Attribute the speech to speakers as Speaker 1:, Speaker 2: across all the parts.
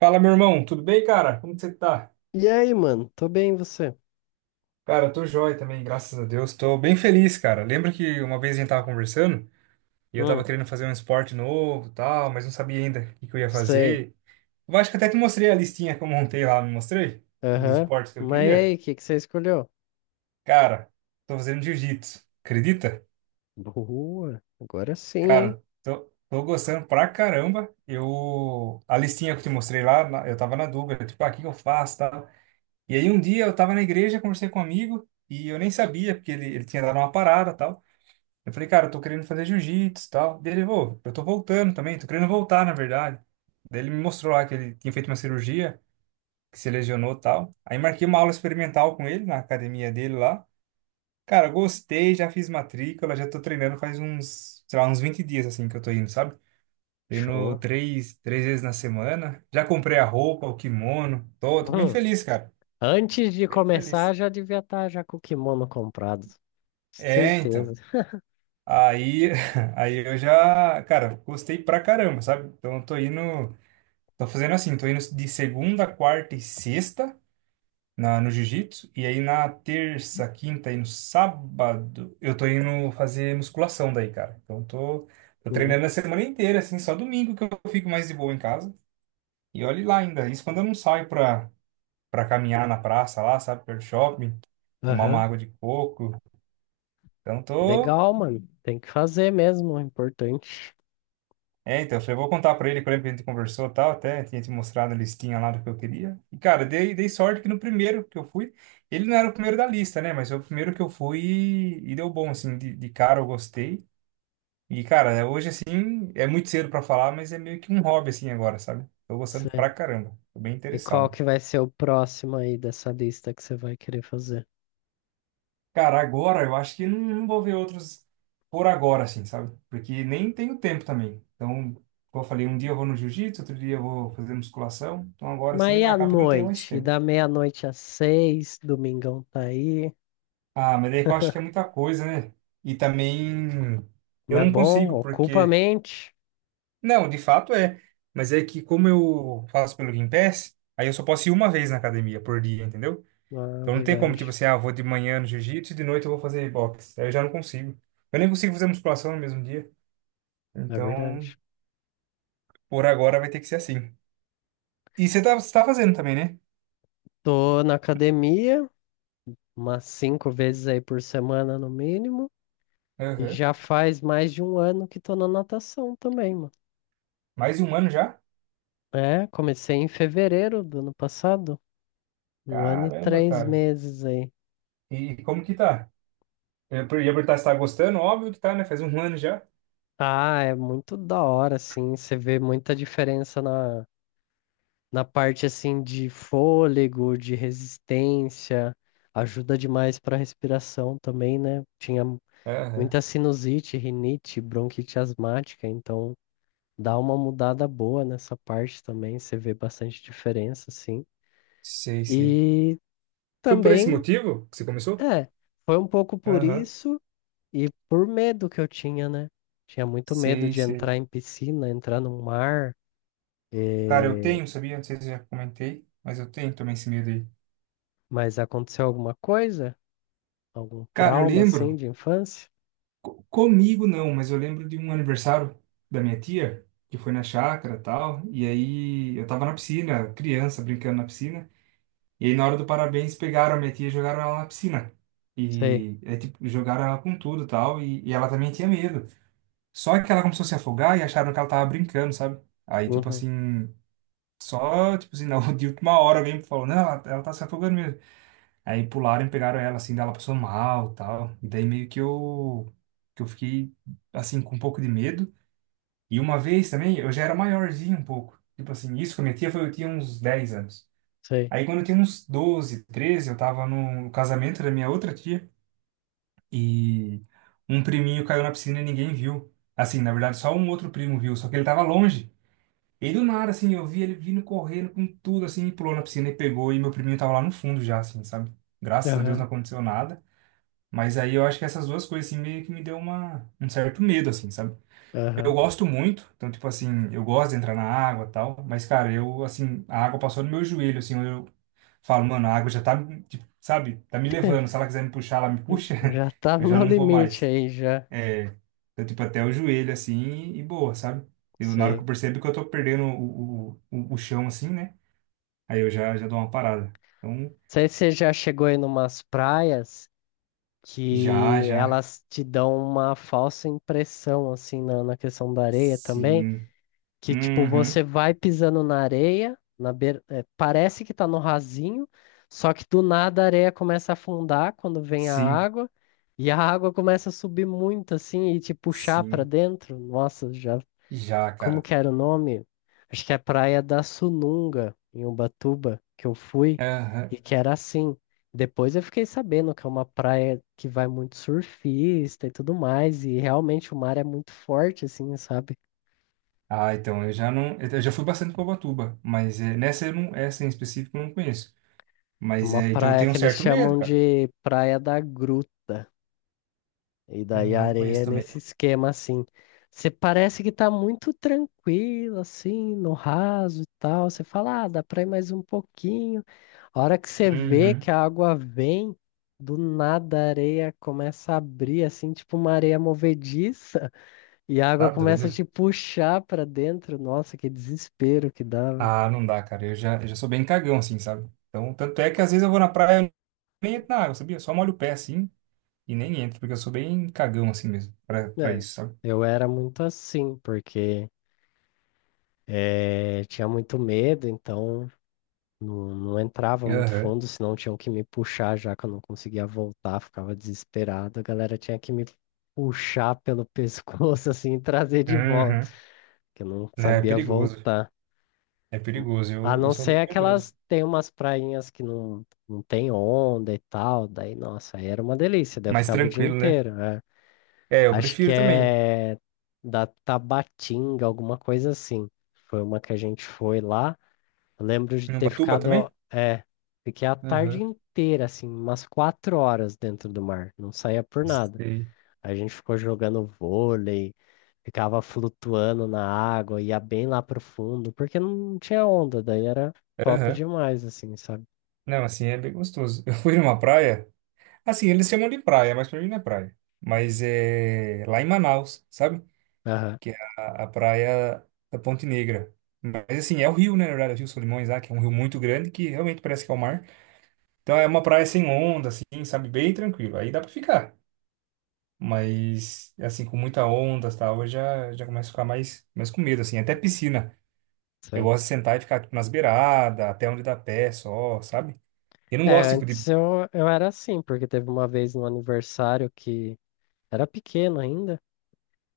Speaker 1: Fala, meu irmão, tudo bem, cara? Como que você tá?
Speaker 2: E aí, mano? Tô bem, e você?
Speaker 1: Cara, eu tô joia também, graças a Deus. Tô bem feliz, cara. Lembra que uma vez a gente tava conversando e eu
Speaker 2: Hum,
Speaker 1: tava querendo fazer um esporte novo, e tal, mas não sabia ainda o que que eu ia
Speaker 2: sei.
Speaker 1: fazer. Eu acho que até te mostrei a listinha que eu montei lá, não mostrei? Dos
Speaker 2: Aham.
Speaker 1: esportes que eu
Speaker 2: Mas e
Speaker 1: queria.
Speaker 2: aí, o que que você escolheu?
Speaker 1: Cara, tô fazendo jiu-jitsu. Acredita?
Speaker 2: Boa. Agora sim, hein?
Speaker 1: Cara, tô gostando pra caramba. Eu a listinha que eu te mostrei lá, eu tava na dúvida, tipo, ah, o que que eu faço, tá? E aí um dia eu tava na igreja, conversei com um amigo e eu nem sabia, porque ele tinha dado uma parada e tal. Eu falei, cara, eu tô querendo fazer jiu-jitsu e tal. Daí ele, "Vô, eu tô voltando também, tô querendo voltar, na verdade. Daí ele me mostrou lá que ele tinha feito uma cirurgia, que se lesionou e tal. Aí marquei uma aula experimental com ele na academia dele lá. Cara, gostei, já fiz matrícula, já tô treinando faz uns, sei lá, uns 20 dias assim que eu tô indo, sabe? Treino
Speaker 2: Show.
Speaker 1: três vezes na semana. Já comprei a roupa, o kimono. Tô bem
Speaker 2: Hum,
Speaker 1: feliz, cara.
Speaker 2: Antes de
Speaker 1: Bem
Speaker 2: começar,
Speaker 1: feliz.
Speaker 2: já devia estar já com o kimono comprado.
Speaker 1: É,
Speaker 2: Certeza.
Speaker 1: então. Aí, aí eu já, cara, gostei pra caramba, sabe? Então eu tô indo, tô fazendo assim, tô indo de segunda, quarta e sexta no jiu-jitsu, e aí na terça, quinta e no sábado eu tô indo fazer musculação daí, cara. Então eu tô, tô
Speaker 2: Boa.
Speaker 1: treinando a semana inteira, assim, só domingo que eu fico mais de boa em casa. E olhe lá ainda, isso quando eu não saio pra, caminhar na praça lá, sabe, perto do shopping, tomar uma
Speaker 2: Aham.
Speaker 1: água de coco. Então tô,
Speaker 2: Legal, mano. Tem que fazer mesmo, é importante.
Speaker 1: É, então, eu falei, vou contar pra ele, que eu lembro que a gente conversou e tal, até tinha te mostrado a listinha lá do que eu queria. E, cara, dei sorte que no primeiro que eu fui, ele não era o primeiro da lista, né? Mas foi o primeiro que eu fui e deu bom, assim, de cara eu gostei. E, cara, é, hoje, assim, é muito cedo pra falar, mas é meio que um hobby, assim, agora, sabe? Tô gostando pra
Speaker 2: Cê-
Speaker 1: caramba, tô bem
Speaker 2: E qual
Speaker 1: interessado.
Speaker 2: que vai ser o próximo aí dessa lista que você vai querer fazer?
Speaker 1: Cara, agora eu acho que não, não vou ver outros por agora, assim, sabe? Porque nem tenho tempo também. Então, como eu falei, um dia eu vou no jiu-jitsu, outro dia eu vou fazer musculação. Então, agora
Speaker 2: Mas e
Speaker 1: assim,
Speaker 2: à
Speaker 1: acaba que eu não tenho mais
Speaker 2: noite? E
Speaker 1: tempo.
Speaker 2: da meia-noite às 6, domingão tá aí.
Speaker 1: Ah, mas daí que eu acho que é muita coisa, né? E também eu
Speaker 2: Mas é
Speaker 1: não
Speaker 2: bom,
Speaker 1: consigo,
Speaker 2: ocupa a
Speaker 1: porque.
Speaker 2: mente.
Speaker 1: Não, de fato é. Mas é que como eu faço pelo Game aí eu só posso ir uma vez na academia por dia, entendeu?
Speaker 2: Ah, é
Speaker 1: Então não tem como, tipo
Speaker 2: verdade,
Speaker 1: assim, ah, eu vou de manhã no jiu-jitsu e de noite eu vou fazer boxe. Aí eu já não consigo. Eu nem consigo fazer musculação no mesmo dia.
Speaker 2: é
Speaker 1: Então,
Speaker 2: verdade.
Speaker 1: por agora vai ter que ser assim. E você tá fazendo também, né?
Speaker 2: Tô na academia, umas 5 vezes aí por semana no mínimo. E
Speaker 1: Aham.
Speaker 2: já faz mais de um ano que tô na natação também, mano.
Speaker 1: Mais um ano já?
Speaker 2: É, comecei em fevereiro do ano passado. Um ano e
Speaker 1: Caramba,
Speaker 2: três
Speaker 1: cara.
Speaker 2: meses aí.
Speaker 1: E como que tá? Eu ia perguntar se tá gostando, óbvio que tá, né? Faz um ano já.
Speaker 2: Ah, é muito da hora, assim. Você vê muita diferença na parte, assim, de fôlego, de resistência. Ajuda demais pra respiração também, né? Tinha
Speaker 1: Aham.
Speaker 2: muita sinusite, rinite, bronquite asmática, então dá uma mudada boa nessa parte também, você vê bastante diferença, assim.
Speaker 1: Sei, sei.
Speaker 2: E
Speaker 1: Foi por esse
Speaker 2: também,
Speaker 1: motivo que você começou?
Speaker 2: é, foi um pouco por
Speaker 1: Aham.
Speaker 2: isso e por medo que eu tinha, né? Tinha muito medo
Speaker 1: Sei,
Speaker 2: de
Speaker 1: sei.
Speaker 2: entrar em piscina, entrar no mar,
Speaker 1: Cara, eu
Speaker 2: eh,
Speaker 1: tenho, sabia? Não sei se eu já comentei, mas eu tenho também esse medo aí.
Speaker 2: mas aconteceu alguma coisa? Algum
Speaker 1: Cara, eu
Speaker 2: trauma, assim,
Speaker 1: lembro,
Speaker 2: de infância?
Speaker 1: comigo não, mas eu lembro de um aniversário da minha tia, que foi na chácara e tal, e aí eu tava na piscina, criança, brincando na piscina. E aí, na hora do parabéns, pegaram a minha tia e jogaram ela na piscina.
Speaker 2: Sei,
Speaker 1: E, é, tipo, jogaram ela com tudo e tal. E ela também tinha medo. Só que ela começou a se afogar e acharam que ela tava brincando, sabe? Aí, tipo
Speaker 2: uhum,
Speaker 1: assim, só, tipo assim, na, de última hora alguém falou: Não, ela tá se afogando mesmo. Aí pularam e pegaram ela, assim, daí ela passou mal e tal. E daí meio que eu fiquei, assim, com um pouco de medo. E uma vez também, eu já era maiorzinho um pouco. Tipo assim, isso com a minha tia foi, eu tinha uns 10 anos.
Speaker 2: sei,
Speaker 1: Aí quando eu tinha uns 12, 13, eu tava no casamento da minha outra tia e um priminho caiu na piscina e ninguém viu. Assim, na verdade, só um outro primo viu, só que ele tava longe. E do nada, assim, eu vi ele vindo correndo com tudo, assim, e pulou na piscina e pegou, e meu priminho tava lá no fundo já, assim, sabe? Graças a Deus não
Speaker 2: aham,
Speaker 1: aconteceu nada. Mas aí eu acho que essas duas coisas, assim, meio que me deu uma, um certo medo, assim, sabe? Eu
Speaker 2: aham.
Speaker 1: gosto muito, então, tipo assim, eu gosto de entrar na água e tal, mas, cara, eu, assim, a água passou no meu joelho, assim, Falo, mano, a água já tá, tipo, sabe, tá me levando. Se ela quiser me puxar, ela me puxa,
Speaker 2: Já tá
Speaker 1: eu
Speaker 2: no
Speaker 1: já
Speaker 2: meu
Speaker 1: não vou
Speaker 2: limite
Speaker 1: mais.
Speaker 2: aí, já,
Speaker 1: Eu, tipo, até o joelho, assim, e, boa, sabe? Eu, na hora que
Speaker 2: sei.
Speaker 1: eu percebo que eu tô perdendo o chão, assim, né? Aí eu já, já dou uma parada. Então,
Speaker 2: Sei se você já chegou aí numas praias
Speaker 1: já,
Speaker 2: que
Speaker 1: já.
Speaker 2: elas te dão uma falsa impressão, assim, na questão da areia também,
Speaker 1: Sim.
Speaker 2: que tipo,
Speaker 1: Uhum.
Speaker 2: você vai pisando na areia, na beira, é, parece que tá no rasinho, só que do nada a areia começa a afundar quando vem a
Speaker 1: Sim,
Speaker 2: água, e a água começa a subir muito, assim, e te puxar pra
Speaker 1: sim.
Speaker 2: dentro. Nossa, já
Speaker 1: Já,
Speaker 2: como
Speaker 1: cara.
Speaker 2: que era o nome? Acho que é a Praia da Sununga, em Ubatuba, que eu fui, e
Speaker 1: Aham.
Speaker 2: que era assim. Depois eu fiquei sabendo que é uma praia que vai muito surfista e tudo mais, e realmente o mar é muito forte, assim, sabe?
Speaker 1: Ah, então, eu já não. Eu já fui bastante pra Ubatuba, mas é, nessa eu não, essa em específico eu não conheço.
Speaker 2: É
Speaker 1: Mas
Speaker 2: uma
Speaker 1: é, então eu
Speaker 2: praia
Speaker 1: tenho um
Speaker 2: que eles
Speaker 1: certo medo,
Speaker 2: chamam
Speaker 1: cara.
Speaker 2: de Praia da Grua. E daí a
Speaker 1: Não
Speaker 2: areia
Speaker 1: conheço
Speaker 2: é
Speaker 1: também.
Speaker 2: nesse esquema assim. Você parece que tá muito tranquilo, assim, no raso e tal. Você fala, ah, dá pra ir mais um pouquinho. A hora que você vê que
Speaker 1: Uhum.
Speaker 2: a água vem, do nada a areia começa a abrir, assim, tipo uma areia movediça, e a água
Speaker 1: Tá
Speaker 2: começa a
Speaker 1: doido?
Speaker 2: te puxar pra dentro. Nossa, que desespero que dava.
Speaker 1: Ah, não dá, cara. Eu já sou bem cagão, assim, sabe? Então, tanto é que às vezes eu vou na praia e nem entro na água, sabia? Eu só molho o pé, assim, e nem entro, porque eu sou bem cagão, assim mesmo, pra,
Speaker 2: É,
Speaker 1: isso, sabe?
Speaker 2: eu era muito assim, porque tinha muito medo, então. Não, não entrava muito
Speaker 1: Aham.
Speaker 2: fundo, senão tinham que me puxar já que eu não conseguia voltar, ficava desesperado. A galera tinha que me puxar pelo pescoço assim e trazer de volta,
Speaker 1: Uhum.
Speaker 2: que eu não
Speaker 1: Né, é
Speaker 2: sabia
Speaker 1: perigoso.
Speaker 2: voltar.
Speaker 1: É perigoso.
Speaker 2: A
Speaker 1: Eu
Speaker 2: não
Speaker 1: sou
Speaker 2: ser
Speaker 1: bem medroso.
Speaker 2: aquelas, tem umas prainhas que não, não tem onda e tal, daí nossa, aí era uma delícia, daí eu
Speaker 1: Mais
Speaker 2: ficava o dia
Speaker 1: tranquilo, né?
Speaker 2: inteiro, né?
Speaker 1: É, eu
Speaker 2: Acho que
Speaker 1: prefiro também.
Speaker 2: é da Tabatinga, alguma coisa assim. Foi uma que a gente foi lá. Eu lembro de
Speaker 1: Em
Speaker 2: ter
Speaker 1: Ubatuba também?
Speaker 2: ficado, é, fiquei a tarde
Speaker 1: Aham.
Speaker 2: inteira, assim, umas 4 horas dentro do mar, não saía por nada.
Speaker 1: Sei.
Speaker 2: A gente ficou jogando vôlei, ficava flutuando na água, ia bem lá pro fundo, porque não tinha onda, daí era top
Speaker 1: Aham.
Speaker 2: demais, assim, sabe?
Speaker 1: Não, assim, é bem gostoso. Eu fui numa praia. Assim, eles chamam de praia, mas pra mim não é praia. Mas é lá em Manaus, sabe?
Speaker 2: Aham,
Speaker 1: Que é a praia da Ponte Negra. Mas assim, é o rio, né? Na verdade, é o Rio Solimões lá, que é um rio muito grande que realmente parece que é o mar. Então é uma praia sem onda, assim, sabe? Bem tranquilo. Aí dá pra ficar. Mas, assim, com muita onda e tal, eu já, já começo a ficar mais com medo, assim. Até piscina. Eu
Speaker 2: sim.
Speaker 1: gosto de sentar e ficar, tipo, nas beiradas, até onde dá pé só, sabe? Eu não
Speaker 2: É,
Speaker 1: gosto, tipo, de...
Speaker 2: antes eu, era assim, porque teve uma vez no aniversário que era pequeno ainda,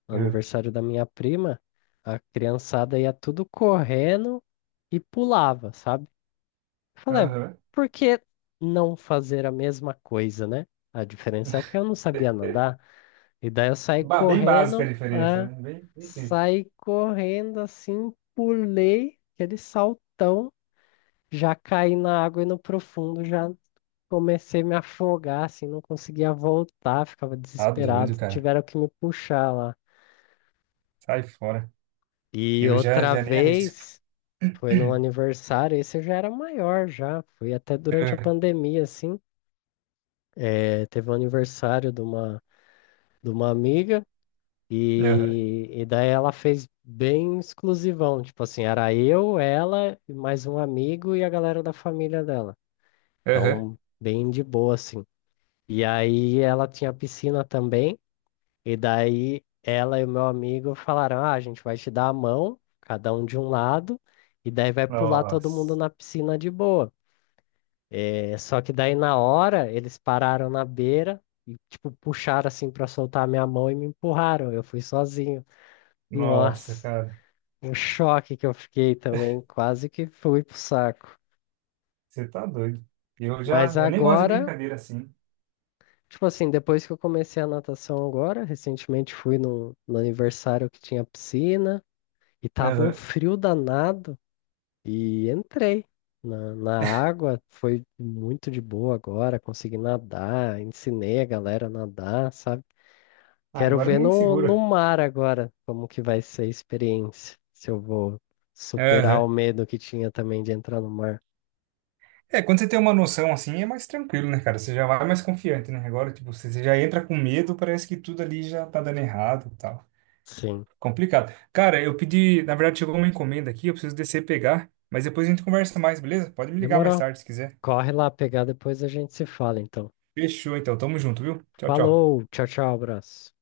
Speaker 2: no
Speaker 1: É.
Speaker 2: aniversário da minha prima, a criançada ia tudo correndo e pulava, sabe? Eu falei, "É,
Speaker 1: Aham.
Speaker 2: por que não fazer a mesma coisa, né? A diferença é que eu não sabia nadar, e daí eu saí
Speaker 1: Bem básica a
Speaker 2: correndo,
Speaker 1: diferença, né? Bem, bem simples.
Speaker 2: saí correndo assim, pulei aquele saltão, já caí na água e no profundo, já comecei a me afogar, assim, não conseguia voltar, ficava
Speaker 1: Tá doido,
Speaker 2: desesperado,
Speaker 1: cara.
Speaker 2: tiveram que me puxar lá.
Speaker 1: Sai fora.
Speaker 2: E
Speaker 1: Eu já,
Speaker 2: outra
Speaker 1: já nem arrisco.
Speaker 2: vez, foi num aniversário, esse eu já era maior já, foi até durante a
Speaker 1: É.
Speaker 2: pandemia, assim. É, teve o aniversário de uma, amiga
Speaker 1: Aham.
Speaker 2: e daí ela fez bem exclusivão. Tipo assim, era eu, ela, e mais um amigo e a galera da família dela.
Speaker 1: Aham.
Speaker 2: Então, bem de boa, assim. E aí ela tinha piscina também. E daí ela e o meu amigo falaram: Ah, a gente vai te dar a mão, cada um de um lado, e daí vai pular todo mundo
Speaker 1: Nossa,
Speaker 2: na piscina de boa. É só que daí na hora eles pararam na beira e tipo puxaram assim pra soltar a minha mão e me empurraram. Eu fui sozinho.
Speaker 1: nossa,
Speaker 2: Nossa,
Speaker 1: cara,
Speaker 2: um choque que eu fiquei também, quase que fui pro saco.
Speaker 1: você tá doido. Eu já,
Speaker 2: Mas
Speaker 1: eu nem gosto de
Speaker 2: agora,
Speaker 1: brincadeira assim.
Speaker 2: tipo assim, depois que eu comecei a natação agora, recentemente fui no aniversário que tinha piscina e tava um
Speaker 1: Aham.
Speaker 2: frio danado e entrei. Na água foi muito de boa agora, consegui nadar, ensinei a galera a nadar, sabe? Quero
Speaker 1: Agora
Speaker 2: ver
Speaker 1: ninguém
Speaker 2: no
Speaker 1: segura.
Speaker 2: mar agora como que vai ser a experiência. Se eu vou superar
Speaker 1: Aham.
Speaker 2: o medo que tinha também de entrar no mar.
Speaker 1: É, quando você tem uma noção assim, é mais tranquilo, né, cara? Você já vai mais confiante, né? Agora, tipo, você já entra com medo, parece que tudo ali já tá dando errado e tal.
Speaker 2: Sim.
Speaker 1: Complicado. Cara, eu pedi, na verdade, chegou uma encomenda aqui, eu preciso descer e pegar, mas depois a gente conversa mais, beleza? Pode me ligar mais
Speaker 2: Demorou.
Speaker 1: tarde se quiser.
Speaker 2: Corre lá pegar, depois a gente se fala, então.
Speaker 1: Fechou, então. Tamo junto, viu? Tchau, tchau.
Speaker 2: Falou, tchau, tchau, abraço.